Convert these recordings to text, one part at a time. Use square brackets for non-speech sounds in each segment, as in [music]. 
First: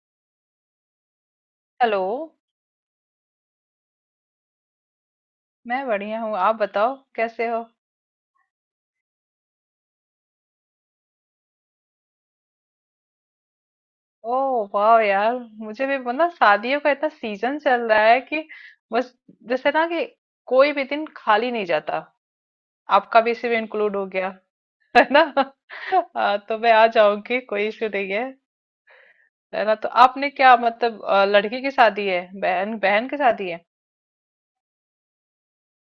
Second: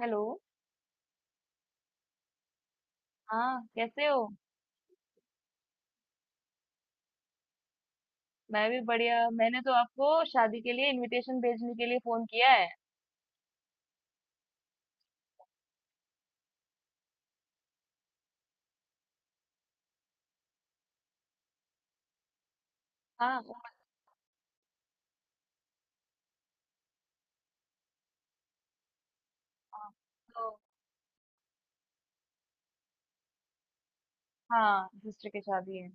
Hello. Hello. हाँ, कैसे हो? मैं बढ़िया हूँ, आप बताओ कैसे हो। मैं भी बढ़िया। मैंने तो आपको शादी के लिए इनविटेशन भेजने के लिए फोन किया है। ओह वाह यार, मुझे भी शादियों का इतना सीजन चल रहा है कि बस, जैसे ना कि कोई भी दिन खाली नहीं जाता। आपका भी हाँ इसी में इंक्लूड हो गया, है ना। [laughs] हाँ, तो मैं आ जाऊंगी, कोई इशू नहीं है। है ना। तो हाँ, आपने तो क्या लड़की की शादी है, बहन बहन की शादी है। हाँ, सिस्टर की शादी है।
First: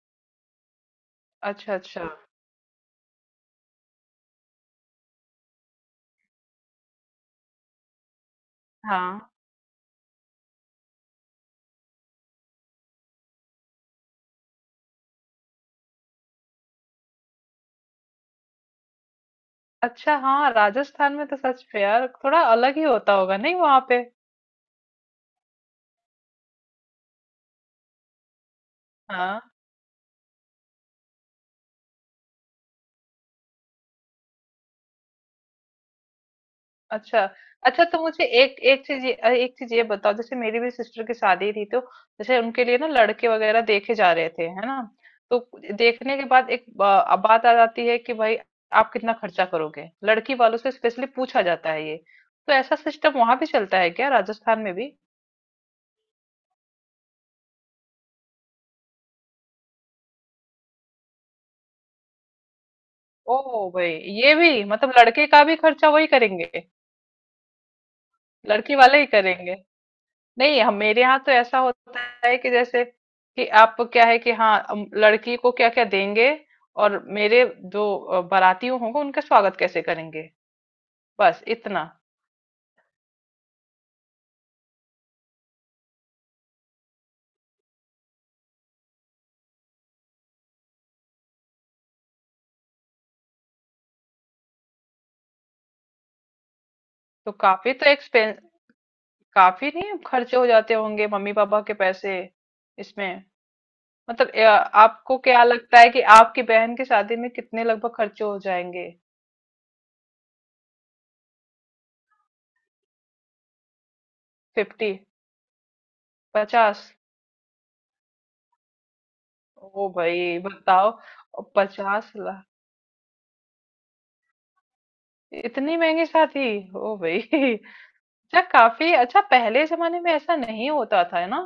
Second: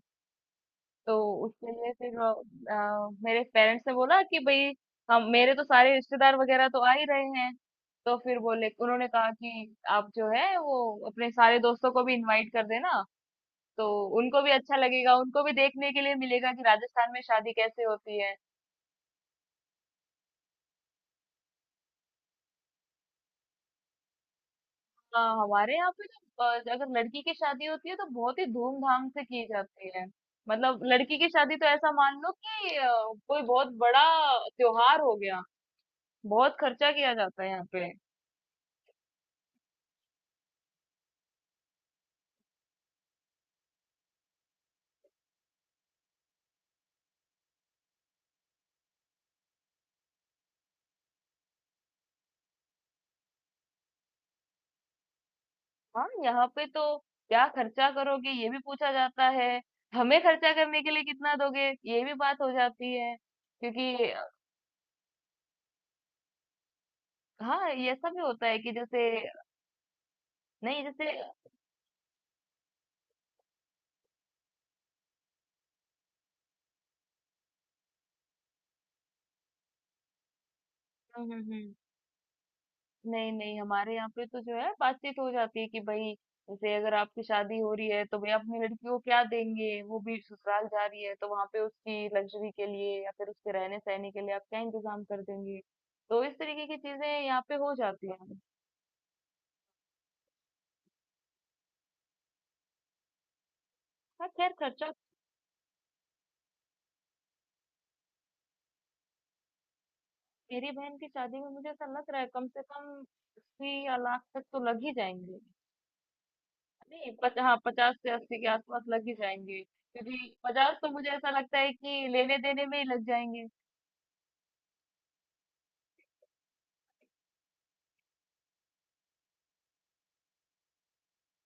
तो उसके अच्छा लिए अच्छा। फिर मेरे पेरेंट्स ने बोला कि भाई हम, मेरे तो सारे रिश्तेदार वगैरह तो आ ही रहे हैं। तो फिर बोले, उन्होंने हाँ कहा कि आप जो है वो अपने सारे दोस्तों को भी इनवाइट कर देना। तो उनको भी अच्छा लगेगा, उनको भी देखने के लिए मिलेगा कि राजस्थान में शादी कैसे होती है। अच्छा। हाँ, राजस्थान में तो सच में यार थोड़ा अलग ही होता होगा नहीं वहां पे। हमारे यहाँ पे ना अगर लड़की की शादी होती है तो बहुत ही धूमधाम से हाँ। की जाती है। मतलब लड़की की शादी तो ऐसा मान लो कि कोई बहुत बड़ा त्योहार हो गया। बहुत खर्चा किया अच्छा, जाता है यहाँ अच्छा पे। तो मुझे एक एक चीज ये, एक चीज ये बताओ। जैसे मेरी भी सिस्टर की शादी थी, तो जैसे उनके लिए ना लड़के वगैरह देखे जा रहे थे, है ना। तो देखने के बाद अब बात आ जाती है कि भाई आप कितना खर्चा करोगे, लड़की वालों से स्पेशली पूछा जाता है ये। तो ऐसा सिस्टम वहां भी चलता है क्या, राजस्थान में भी। हाँ, यहाँ पे तो क्या खर्चा करोगे ये भी पूछा जाता है। हमें खर्चा करने के लिए कितना दोगे ये भी बात हो जाती है। ओ भाई, क्योंकि ये भी मतलब लड़के का भी खर्चा वही करेंगे, हाँ, ये ऐसा भी होता है कि लड़की वाले ही करेंगे। नहीं, हम मेरे जैसे यहाँ तो ऐसा होता है कि जैसे कि आप क्या है कि हाँ, लड़की को क्या क्या देंगे, और मेरे जो बाराती होंगे उनका स्वागत कैसे करेंगे, हम्म हम्म बस हम्म। इतना। नहीं नहीं, हमारे यहाँ पे तो जो है बातचीत हो जाती है कि भाई जैसे अगर आपकी शादी हो रही है तो भाई अपनी लड़की को क्या देंगे, वो भी ससुराल जा रही है तो वहां पे उसकी लग्जरी के लिए या फिर उसके रहने सहने के लिए आप क्या इंतजाम कर देंगे। तो इस तरीके की चीजें तो यहाँ पे काफी हो तो जाती एक्सपेंस, हैं। काफी नहीं खर्चे हो जाते होंगे मम्मी पापा के पैसे इसमें। हाँ मतलब अ, खैर खर्चा। आपको क्या लगता है कि आपकी बहन की शादी में कितने लगभग खर्चे हो जाएंगे। मेरी बहन की शादी में मुझे ऐसा लग रहा है कम से कम 80 या लाख तक तो लग ही फिफ्टी, जाएंगे। पचास। नहीं पच, हाँ, 50 से 80 के आसपास लग ही जाएंगे, ओ क्योंकि भाई 50 तो बताओ, मुझे ऐसा लगता है कि पचास लेने लाख देने में ही लग जाएंगे। इतनी महंगी शादी। ओ भाई। [laughs] अच्छा, काफी अच्छा। पहले जमाने में ऐसा नहीं होता था, है ना।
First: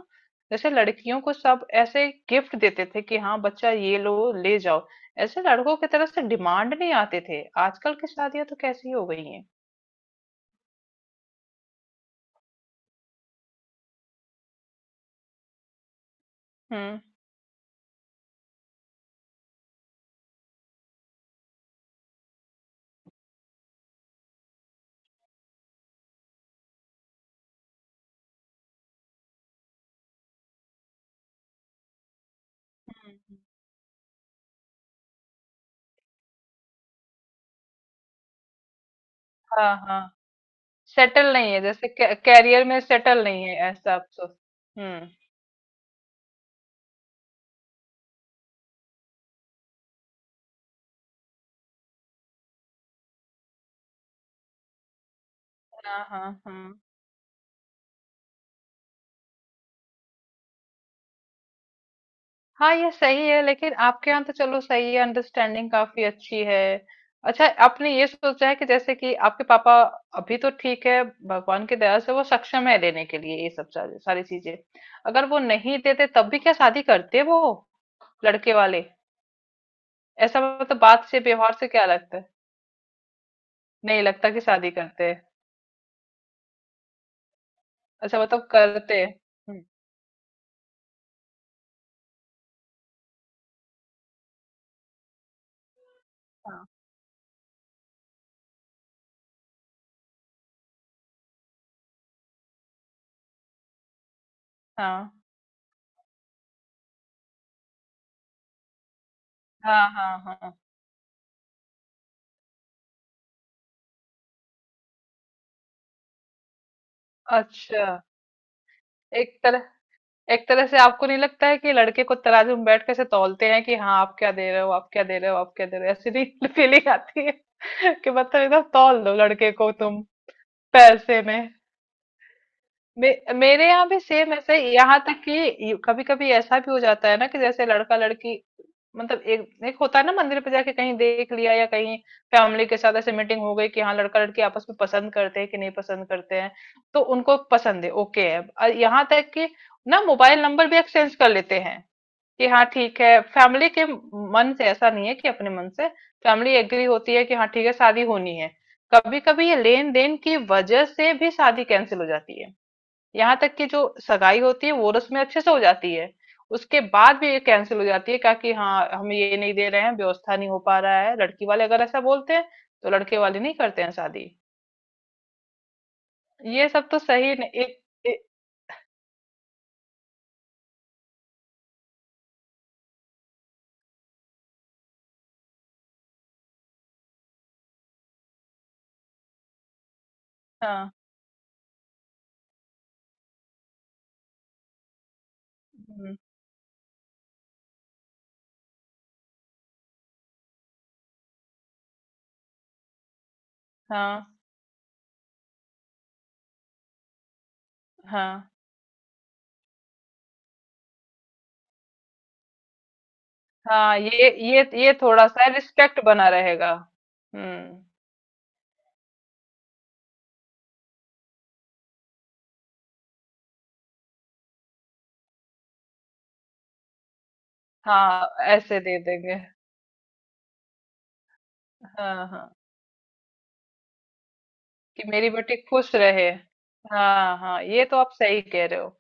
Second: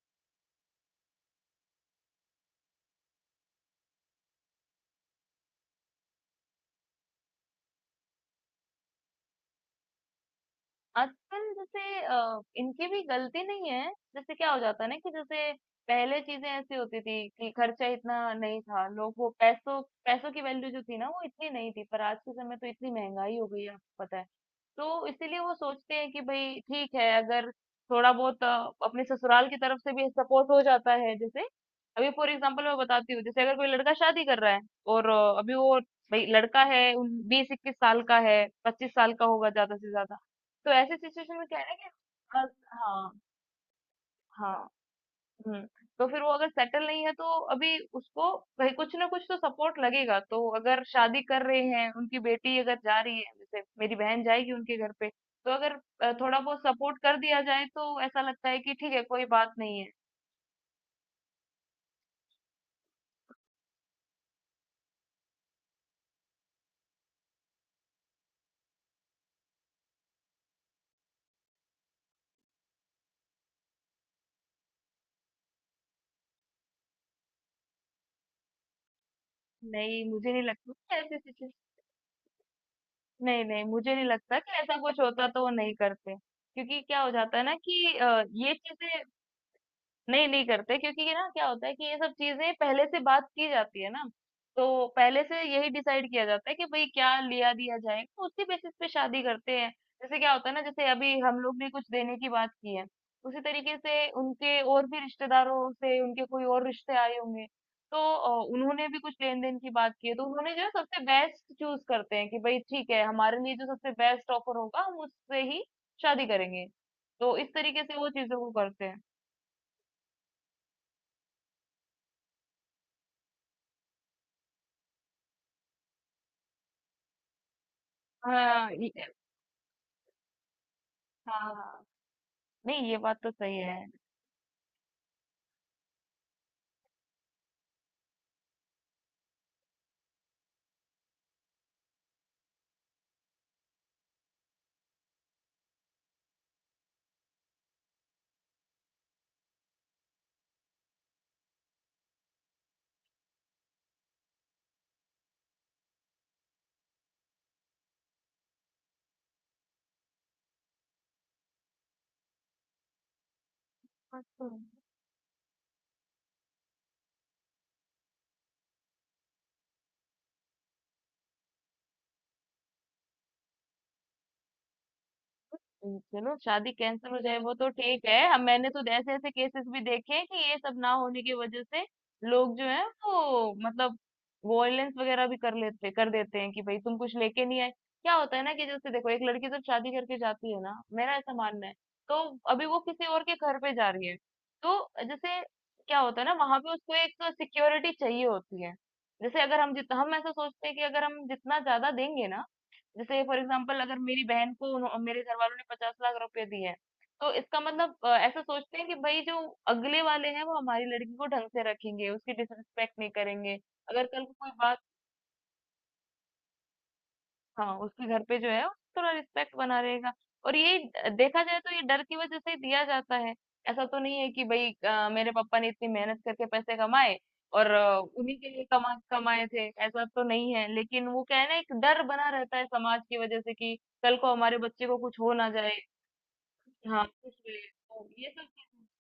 जैसे लड़कियों को सब ऐसे गिफ्ट देते थे कि हाँ बच्चा ये लो, ले जाओ। ऐसे लड़कों की तरफ से डिमांड नहीं आते थे। आजकल की शादियां तो कैसी हो गई हैं। आजकल जैसे इनकी भी गलती नहीं है, जैसे क्या हो जाता है ना कि जैसे पहले चीज़ें ऐसी हम्म। होती थी कि खर्चा इतना नहीं था, लोग वो पैसों पैसों की वैल्यू जो थी ना वो इतनी नहीं थी, पर आज के समय तो इतनी महँगाई हो गई है आपको पता है। तो इसीलिए वो सोचते हैं कि भई ठीक है, अगर थोड़ा बहुत अपने ससुराल की तरफ से भी सपोर्ट हो जाता है, जैसे, अभी फॉर एग्जांपल मैं बताती हूँ, हम्म। जैसे अगर कोई लड़का शादी कर रहा है और अभी वो भई लड़का है उन 20-21 साल का है, 25 साल का होगा ज़्यादा हाँ से हाँ, ज़्यादा। तो ऐसे सेटल सिचुएशन में नहीं क्या है, है ना जैसे कि अ, कैरियर में हाँ सेटल नहीं है, ऐसा आप सोच। हाँ हम्म। हम्म। तो फिर वो अगर सेटल नहीं है तो अभी उसको भाई कुछ ना कुछ तो सपोर्ट लगेगा, तो अगर शादी कर रहे हैं, उनकी बेटी अगर जा रही है जैसे मेरी बहन जाएगी उनके घर पे, तो अगर हाँ थोड़ा हाँ बहुत हाँ सपोर्ट कर दिया जाए तो ऐसा लगता है कि ठीक है, कोई बात नहीं है। हाँ। ये सही है, लेकिन आपके यहाँ तो चलो सही है, अंडरस्टैंडिंग काफी अच्छी है। अच्छा, आपने ये सोचा है कि जैसे कि आपके पापा, अभी तो ठीक है भगवान की दया से वो सक्षम है देने के लिए ये सब सारी सारी चीजें, अगर वो नहीं देते तब भी क्या शादी करते वो, लड़के वाले। नहीं, मुझे ऐसा नहीं लगता मतलब कि बात ऐसी से, सिचुएशन। व्यवहार से क्या लगता है। नहीं नहीं, मुझे नहीं नहीं लगता लगता कि कि शादी ऐसा कुछ करते हैं। होता तो वो नहीं करते। क्योंकि क्या हो जाता है ना कि अच्छा मतलब ये करते चीजें हैं। हम्म। नहीं, नहीं करते क्योंकि ये ना क्या होता है कि ये सब चीजें पहले से बात की जाती है ना, तो पहले से यही डिसाइड किया जाता है कि हाँ भाई क्या लिया दिया जाएगा, तो उसी बेसिस पे शादी करते हैं। जैसे क्या होता है ना, जैसे अभी हम लोग ने कुछ देने की बात की है, उसी तरीके से उनके और भी रिश्तेदारों से उनके कोई और रिश्ते आए होंगे, तो उन्होंने भी कुछ लेन देन की हाँ बात की हाँ है, तो हाँ। हाँ उन्होंने जो है सबसे बेस्ट चूज करते हैं कि भाई ठीक है, हमारे लिए जो सबसे बेस्ट ऑफर होगा हम उससे ही शादी करेंगे। तो इस तरीके अच्छा, से वो चीजों को करते हैं। एक तरह एक तरह से आपको नहीं लगता है कि लड़के को तराजू में बैठ के से तौलते हैं कि हाँ आप क्या दे रहे हो, आप क्या दे रहे हो, आप क्या दे रहे हो, ऐसी नहीं [laughs] फीलिंग आती है कि मतलब एकदम हाँ तौल दो लड़के को तुम पैसे में। हाँ हाँ, नहीं ये बात तो सही मेरे है। यहाँ भी सेम ऐसे ही, यहाँ तक कि कभी कभी ऐसा भी हो जाता है ना कि जैसे लड़का लड़की, मतलब एक एक होता है ना, मंदिर पे जाके कहीं देख लिया या कहीं फैमिली के साथ ऐसे मीटिंग हो गई कि हाँ लड़का लड़की आपस में पसंद करते हैं कि नहीं पसंद करते हैं। तो उनको पसंद है, ओके है, और यहाँ तक कि ना मोबाइल नंबर भी एक्सचेंज कर लेते हैं कि हाँ ठीक है, फैमिली के मन से ऐसा नहीं है कि अपने मन से फैमिली एग्री होती है कि हाँ ठीक है शादी होनी है। कभी कभी ये लेन देन की वजह से भी शादी कैंसिल हो जाती है। यहाँ तक कि जो हाँ, सगाई तो होती है वो रस्में अच्छे से हो जाती है, उसके बाद भी ये कैंसिल हो जाती है क्या कि हाँ हम ये नहीं दे रहे हैं, व्यवस्था नहीं हो पा रहा है, लड़की वाले अगर ऐसा बोलते हैं तो लड़के वाले नहीं करते हैं शादी। चलो ये शादी सब तो कैंसिल हो सही जाए नहीं। वो तो एक, ठीक है, एक अब मैंने तो ऐसे ऐसे केसेस भी देखे हैं कि ये सब ना होने की वजह से लोग जो है वो मतलब वॉयलेंस वगैरह भी कर लेते कर देते हैं कि भाई तुम कुछ लेके नहीं आए। क्या होता है ना कि जैसे देखो एक लड़की जब शादी करके जाती है ना, हाँ। मेरा ऐसा मानना है, तो अभी वो किसी और के घर पे जा रही है, तो जैसे क्या हम्म। होता है ना वहां पे उसको एक सिक्योरिटी चाहिए होती है। जैसे अगर हम जितना हम ऐसा सोचते हैं कि अगर हम जितना ज्यादा देंगे ना, जैसे फॉर एग्जाम्पल अगर मेरी हाँ बहन को मेरे घर वालों ने 50 लाख रुपए दिए हैं, तो इसका मतलब ऐसा हाँ सोचते हैं कि भाई जो अगले वाले हैं वो हमारी लड़की को ढंग से रखेंगे, उसकी डिसरिस्पेक्ट नहीं करेंगे। हाँ, अगर कल को कोई बात, ये थोड़ा सा रिस्पेक्ट बना रहेगा। हाँ, हम्म। उसके घर पे जो है थोड़ा रिस्पेक्ट बना रहेगा। और ये देखा जाए तो ये डर की वजह से ही दिया जाता है। ऐसा तो नहीं है कि भाई मेरे पापा ने इतनी मेहनत करके पैसे कमाए और हाँ उन्हीं के लिए ऐसे कमा दे देंगे। कमाए थे ऐसा तो नहीं है, लेकिन वो क्या है ना एक डर हाँ बना हाँ, रहता है समाज की वजह से कि कल को हमारे बच्चे को कि कुछ मेरी हो ना बेटी जाए। खुश रहे। हाँ, कुछ हाँ मिले हाँ, ये तो तो आप ये सही सब कह रहे चीज़ें- हो।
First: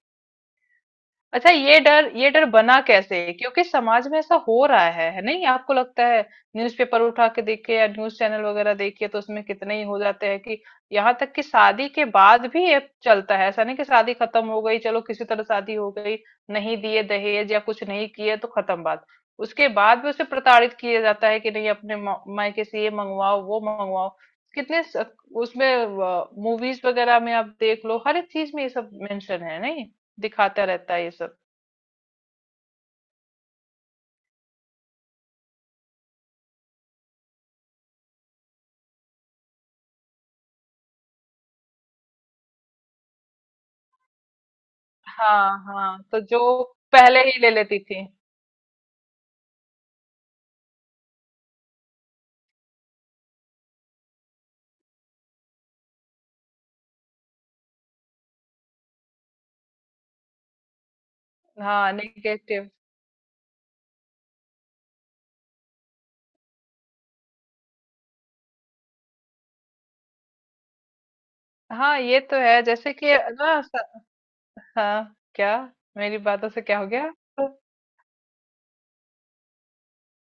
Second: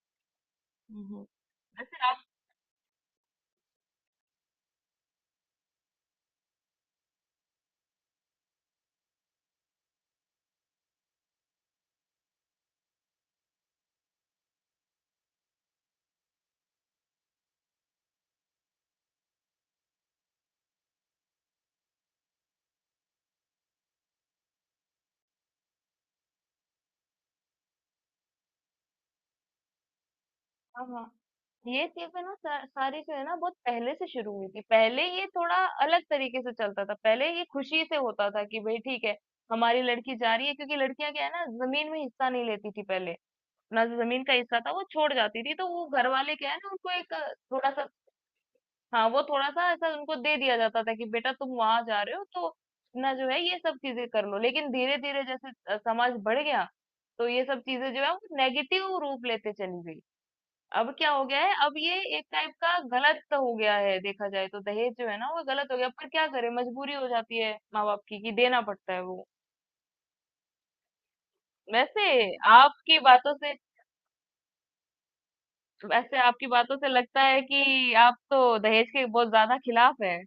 हम्म, हम्म। अच्छा, वैसे आप, ये डर बना कैसे, क्योंकि समाज में ऐसा हो रहा है नहीं आपको लगता है। न्यूज़पेपर उठा के देखिए या न्यूज़ चैनल वगैरह देखिए तो उसमें कितने ही हो जाते हैं कि यहाँ तक कि शादी के बाद भी ये चलता है। ऐसा नहीं कि शादी खत्म हो गई, चलो किसी तरह शादी हो गई, नहीं दिए दहेज या कुछ नहीं किए तो खत्म बात। उसके बाद भी उसे प्रताड़ित किया जाता है कि नहीं अपने मायके से ये मंगवाओ वो मंगवाओ। कितने स- उसमें मूवीज वगैरह में आप देख लो हर एक चीज में ये सब मेंशन है नहीं, दिखाता हाँ रहता है हाँ। ये सब। ये चीजें ना सारी जो है ना बहुत पहले से शुरू हुई थी, पहले ये थोड़ा अलग तरीके से चलता था, पहले ये खुशी से होता था कि भाई ठीक है, हमारी लड़की जा रही है, क्योंकि लड़कियां क्या है ना जमीन में हिस्सा नहीं लेती थी पहले, ना जमीन का हिस्सा था वो छोड़ जाती थी, हाँ तो वो हाँ, घर तो वाले जो क्या है ना उनको एक पहले ही ले थोड़ा लेती सा, थी। हाँ वो थोड़ा सा ऐसा उनको दे दिया जाता था कि बेटा तुम वहां जा रहे हो तो ना जो है ये सब चीजें कर लो। लेकिन धीरे धीरे जैसे समाज बढ़ गया, तो ये सब चीजें जो है वो नेगेटिव रूप लेते चली गई। अब क्या हो गया है, अब हाँ ये एक टाइप नेगेटिव। का गलत हो गया है, देखा जाए तो दहेज जो है ना वो गलत हो गया, पर क्या करें मजबूरी हो जाती है माँ बाप की कि देना पड़ता है वो। हाँ वैसे ये तो है, जैसे आपकी कि बातों से ना स- हाँ क्या। वैसे मेरी आपकी बातों से बातों क्या से हो गया। लगता है कि आप तो दहेज के बहुत ज्यादा खिलाफ है।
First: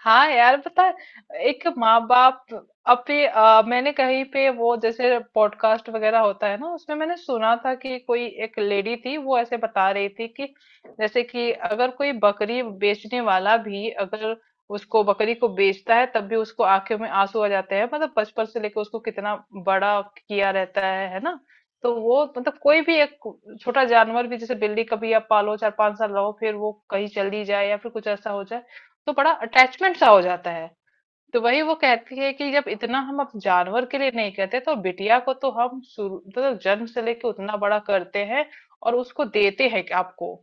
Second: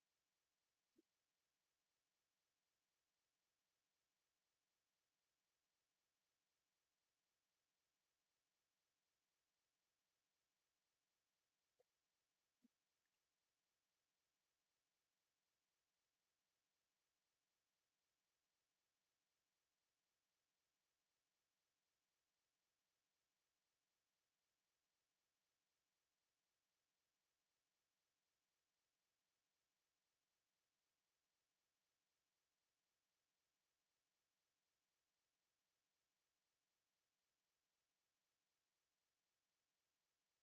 हाँ यार पता है, एक माँ बाप अपने, मैंने कहीं पे वो जैसे पॉडकास्ट वगैरह होता है ना उसमें मैंने सुना था कि कोई एक लेडी थी, वो ऐसे बता रही थी कि जैसे कि अगर कोई बकरी बेचने वाला भी अगर उसको बकरी को बेचता है तब भी उसको आंखों में आंसू आ जाते हैं, मतलब बचपन से लेकर उसको कितना बड़ा किया रहता है ना। तो वो मतलब कोई भी एक छोटा जानवर भी, जैसे बिल्ली, कभी आप पालो 4 5 साल रहो फिर वो कहीं चली जाए या फिर कुछ ऐसा हो जाए तो बड़ा अटैचमेंट सा हो जाता है। तो वही वो कहती है कि जब इतना हम अब जानवर के लिए नहीं कहते, तो बिटिया को तो हम शुरू मतलब जन्म से लेके उतना बड़ा करते हैं और उसको देते हैं कि आपको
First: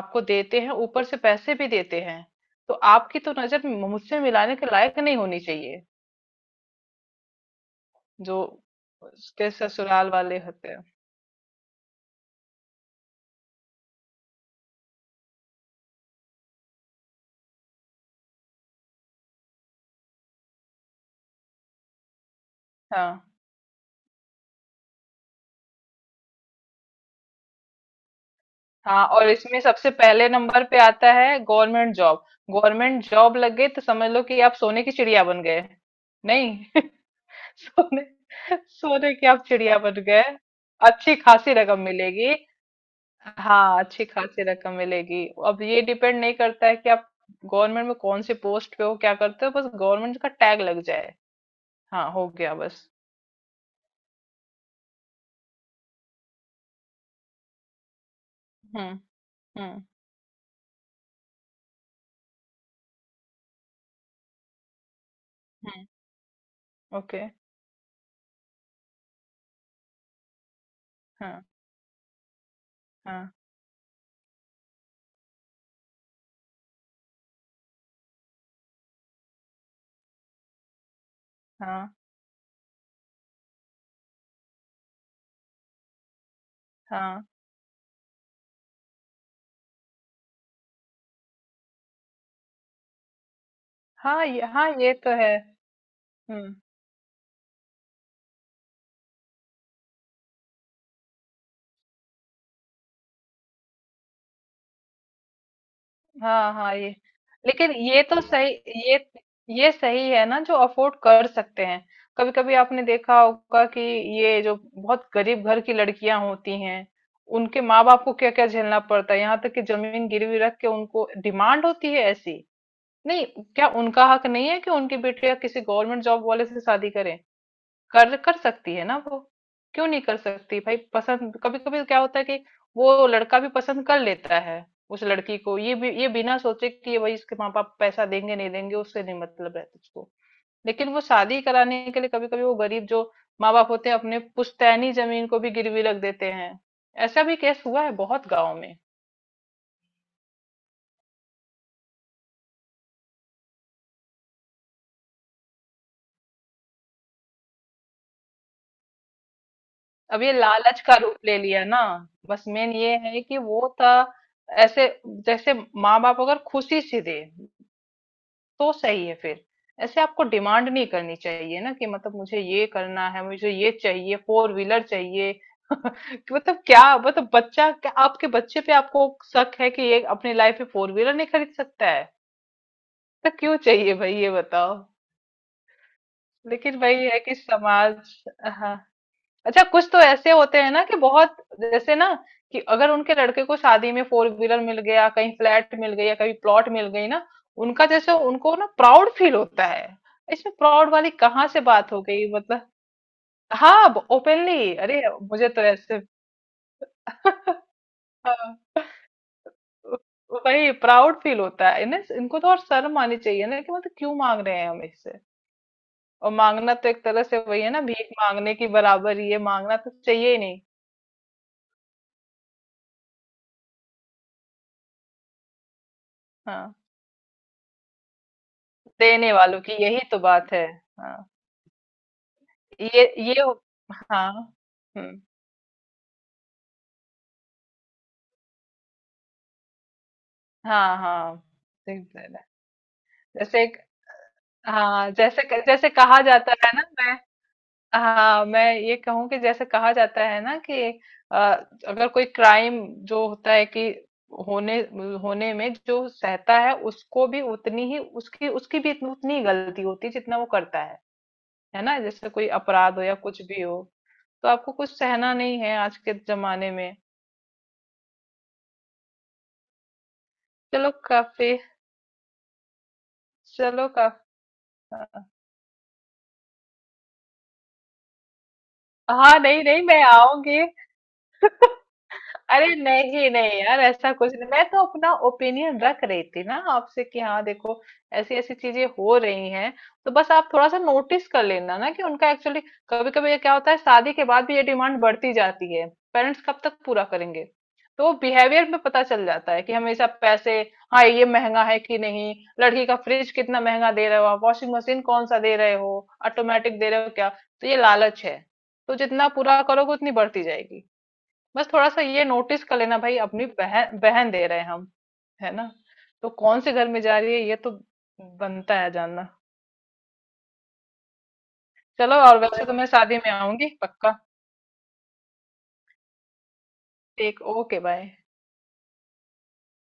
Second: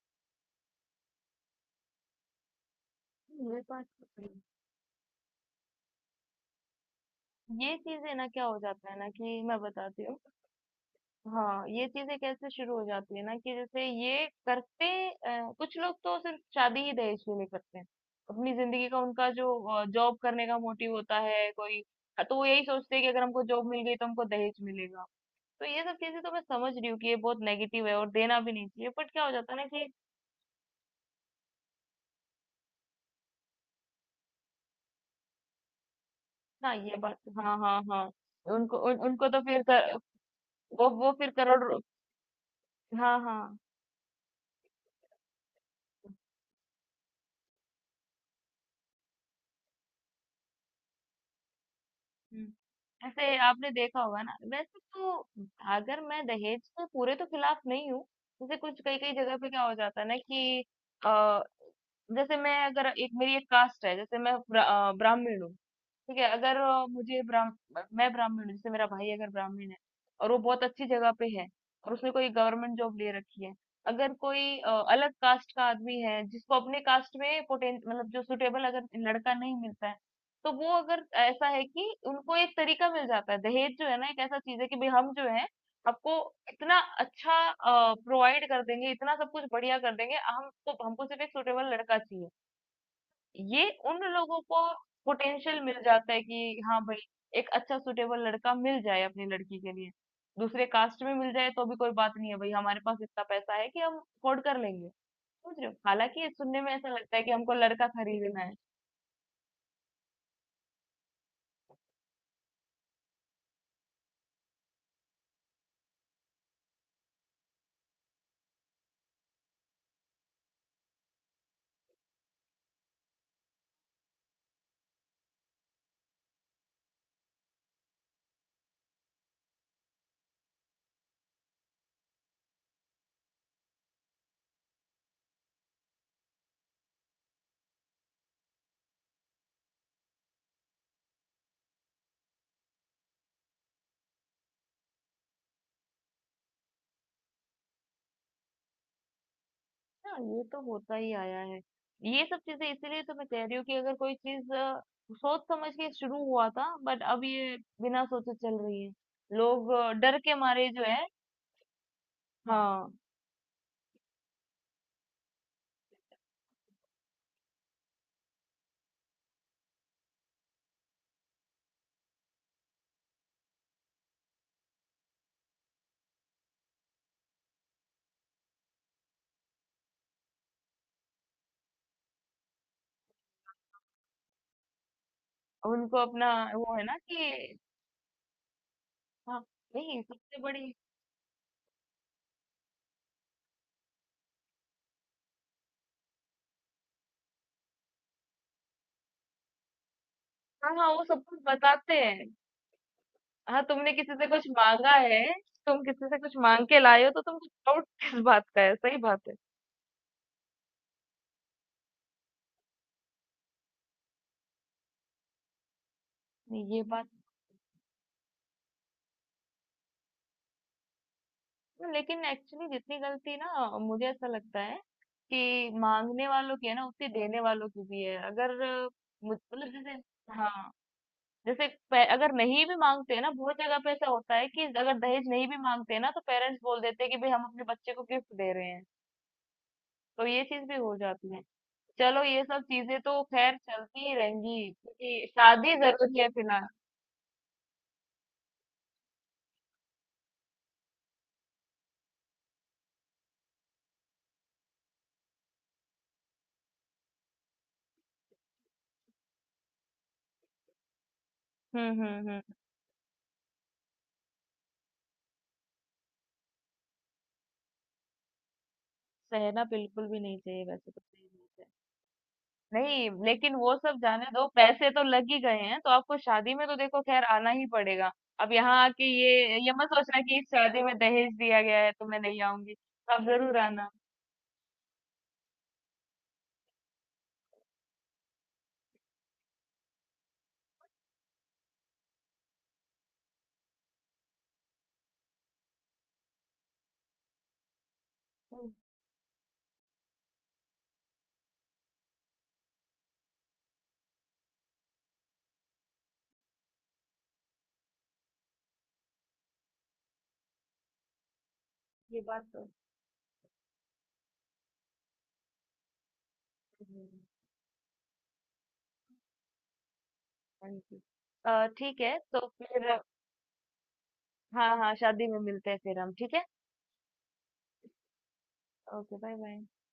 आपको देते हैं, ऊपर से पैसे भी देते हैं, तो आपकी तो मेरे नजर पास मुझसे तो नहीं। मिलाने के लायक नहीं होनी चाहिए, ये चीजें ना जो क्या हो जाता है ना कि उसके मैं बताती ससुराल हूँ। वाले होते हैं। हाँ, ये चीजें कैसे शुरू हो जाती है ना कि जैसे ये करते कुछ लोग तो सिर्फ शादी ही दहेज के लिए करते हैं, अपनी जिंदगी का उनका जो जॉब करने का मोटिव होता है कोई, तो वो यही सोचते हैं कि अगर हाँ हमको जॉब मिल गई तो हमको दहेज मिलेगा। तो ये सब चीजें तो मैं समझ रही हूँ कि ये बहुत नेगेटिव है और देना भी नहीं चाहिए, हाँ, बट क्या और हो जाता है इसमें ना कि सबसे पहले नंबर पे आता है गवर्नमेंट जॉब। गवर्नमेंट जॉब लग गई तो समझ लो कि आप सोने की चिड़िया बन गए। हाँ नहीं। [laughs] ये बात हाँ हाँ सोने हाँ, उनको सोने की उनको तो आप फिर चिड़िया बन गए। वो अच्छी फिर खासी करोड़ रकम मिलेगी। हाँ हाँ हाँ अच्छी खासी रकम मिलेगी। अब ये डिपेंड नहीं करता है कि आप गवर्नमेंट में कौन से पोस्ट पे हो, क्या करते हो, बस गवर्नमेंट का टैग लग जाए। हाँ हो हुँ। गया बस। ऐसे आपने देखा होगा ना, वैसे तो अगर मैं दहेज के पूरे तो खिलाफ नहीं हूँ, जैसे कुछ हम्म कई-कई जगह पे क्या हो हम्म जाता है ना कि अ, जैसे मैं अगर एक, मेरी एक कास्ट है, जैसे मैं ब्रा ब्राह्मण हूँ, हम्म। ठीक है। अगर मुझे ओके। ब्राह्म मैं ब्राह्मण हूँ, जैसे मेरा भाई अगर ब्राह्मण है और वो बहुत अच्छी जगह पे हाँ है और उसने कोई गवर्नमेंट जॉब ले हाँ रखी है, अगर कोई अलग कास्ट का आदमी है जिसको अपने कास्ट में पोटें मतलब जो सुटेबल अगर लड़का नहीं मिलता है, तो वो अगर ऐसा है कि हाँ उनको एक तरीका मिल जाता है, दहेज जो है ना एक ऐसा चीज है कि भाई हम जो है आपको इतना हाँ। अच्छा प्रोवाइड कर देंगे, इतना सब कुछ बढ़िया कर देंगे, हमको हमको सिर्फ एक सुटेबल लड़का चाहिए। ये उन हाँ लोगों ये, को हाँ ये तो है। पोटेंशियल मिल जाता है हम्म। कि हाँ भाई एक अच्छा सुटेबल लड़का मिल जाए अपनी लड़की के लिए, दूसरे कास्ट में मिल जाए तो भी कोई बात नहीं है, भाई हमारे पास इतना पैसा है कि हम अफोर्ड कर लेंगे। समझ रहे हो, हालांकि ये हाँ सुनने में हाँ ये, ऐसा लगता है कि हमको लेकिन लड़का ये तो खरीदना सही, है। ये ये सही है ना जो अफोर्ड कर सकते हैं। कभी कभी आपने देखा होगा कि ये जो बहुत गरीब घर की लड़कियां होती हैं उनके माँ बाप को क्या क्या झेलना पड़ता है, यहाँ तक कि जमीन गिरवी रख के उनको डिमांड होती है ऐसी। नहीं, क्या उनका हक नहीं है कि उनकी बेटियां किसी गवर्नमेंट जॉब वाले से शादी करें। कर कर सकती है ना वो, क्यों नहीं कर सकती भाई। पसंद कभी कभी क्या होता है कि वो लड़का भी पसंद कर लेता है उस लड़की को, ये बिना सोचे कि ये भाई इसके माँ बाप पैसा देंगे नहीं देंगे, उससे नहीं मतलब रहता उसको। लेकिन वो शादी कराने के लिए कभी कभी वो गरीब जो माँ बाप होते हैं अपने पुश्तैनी जमीन को भी गिरवी रख देते हैं। ऐसा भी केस हुआ है बहुत गाँव में। हाँ, ये तो होता ही आया है। ये सब चीजें इसीलिए तो मैं कह रही हूँ कि अगर कोई चीज सोच समझ के शुरू हुआ था, बट अब ये बिना सोचे चल रही है, लोग डर अब ये के मारे लालच जो का है, रूप ले लिया ना, बस मेन हाँ ये है कि वो था ऐसे। जैसे माँ बाप अगर खुशी से दे तो सही है फिर, ऐसे आपको डिमांड नहीं करनी चाहिए ना कि मतलब मुझे ये करना है, मुझे ये चाहिए, फोर व्हीलर चाहिए। [laughs] कि मतलब क्या, मतलब बच्चा, क्या आपके बच्चे पे आपको शक है कि ये अपनी लाइफ में फोर व्हीलर नहीं खरीद सकता है, तो क्यों चाहिए भाई ये बताओ। उनको अपना, वो लेकिन है ना भाई है कि कि समाज। हाँ। हाँ, अच्छा कुछ तो नहीं ऐसे सबसे होते हैं बड़ी। ना कि बहुत, जैसे ना कि अगर उनके लड़के को शादी में फोर व्हीलर मिल गया, कहीं फ्लैट मिल गई या कहीं प्लॉट मिल गई ना, उनका जैसे उनको ना प्राउड फील होता है। इसमें हाँ हाँ, प्राउड वो वाली सब कुछ कहाँ से बात बताते हो हैं। गई मतलब। हाँ, तुमने हाँ किसी से कुछ ओपनली, मांगा अरे है, मुझे तो तुम ऐसे। किसी से कुछ मांग के लाए हो तो [laughs] तुमको डाउट किस बात हाँ, का है, सही बात है। वही प्राउड फील होता है इन्हें, इनको तो और शर्म आनी चाहिए ना कि मतलब क्यों मांग रहे हैं हम इससे, और नहीं मांगना ये तो एक बात, तरह से वही है ना, भीख मांगने की बराबर ही है, मांगना तो चाहिए ही नहीं। लेकिन एक्चुअली जितनी गलती ना मुझे ऐसा लगता है कि मांगने वालों की है हाँ, ना उतनी देने वालों की भी है। अगर देने वालों मतलब की जैसे, यही तो बात है। हाँ हाँ जैसे अगर नहीं भी मांगते हैं ना, ये बहुत जगह पे ऐसा हाँ। होता है कि अगर हम्म। दहेज नहीं भी मांगते हैं ना, तो पेरेंट्स बोल देते हैं कि भाई हम अपने बच्चे को गिफ्ट दे रहे हैं। तो ये चीज भी हो हाँ जाती हाँ। है। ठीक चलो बोला। ये सब चीजें तो खैर जैसे एक- चलती ही रहेंगी हाँ, क्योंकि शादी जैसे कहा जरूरी है जाता फिलहाल। है ना, मैं हाँ मैं ये कहूँ कि जैसे कहा जाता है ना कि अ, अगर कोई क्राइम जो होता है, कि होने होने में जो सहता है उसको भी उतनी ही, उसकी उसकी भी उतनी ही गलती होती है जितना वो करता है ना। जैसे कोई हम्म। अपराध हो या कुछ भी हो, तो आपको कुछ सहना नहीं है आज के जमाने में। सहना बिल्कुल भी नहीं चाहिए वैसे चलो तो, सही काफ़ी। बात है। नहीं लेकिन वो चलो सब काफ़ी। जाने दो, पैसे तो लग ही गए हैं, तो आपको शादी में तो देखो खैर आना ही पड़ेगा। अब यहाँ आके हाँ, नहीं, ये नहीं मत मैं सोचना कि इस आऊँगी। शादी में दहेज दिया गया है तो मैं नहीं आऊंगी। अरे आप नहीं जरूर नहीं यार, आना। ऐसा कुछ नहीं, मैं तो अपना ओपिनियन रख रही थी ना आपसे कि हाँ देखो ऐसी ऐसी चीजें हो रही हैं, तो बस आप थोड़ा सा नोटिस कर लेना ना कि उनका एक्चुअली कभी कभी ये क्या होता है शादी के बाद भी ये डिमांड बढ़ती जाती है, पेरेंट्स कब तक पूरा करेंगे। तो बिहेवियर हम्म, में पता चल जाता है कि हमेशा पैसे, हाँ ये महंगा है कि नहीं, लड़की का फ्रिज कितना महंगा दे रहे हो आप, वॉशिंग मशीन कौन सा दे रहे हो, ऑटोमेटिक दे रहे हो क्या, तो ये लालच है, तो जितना पूरा करोगे उतनी बढ़ती जाएगी। बस थोड़ा सा ये ये बात नोटिस तो कर लेना भाई, अपनी बहन बहन दे रहे हैं हम, है ना, तो कौन से घर में जा हम्म, रही है ये तो बनता है जानना। Thank you. ठीक चलो है और तो वैसे तो मैं फिर, शादी में आऊंगी पक्का। हाँ हाँ, शादी में मिलते हैं फिर हम, ठीक है। ठीक, okay bye. Okay bye bye.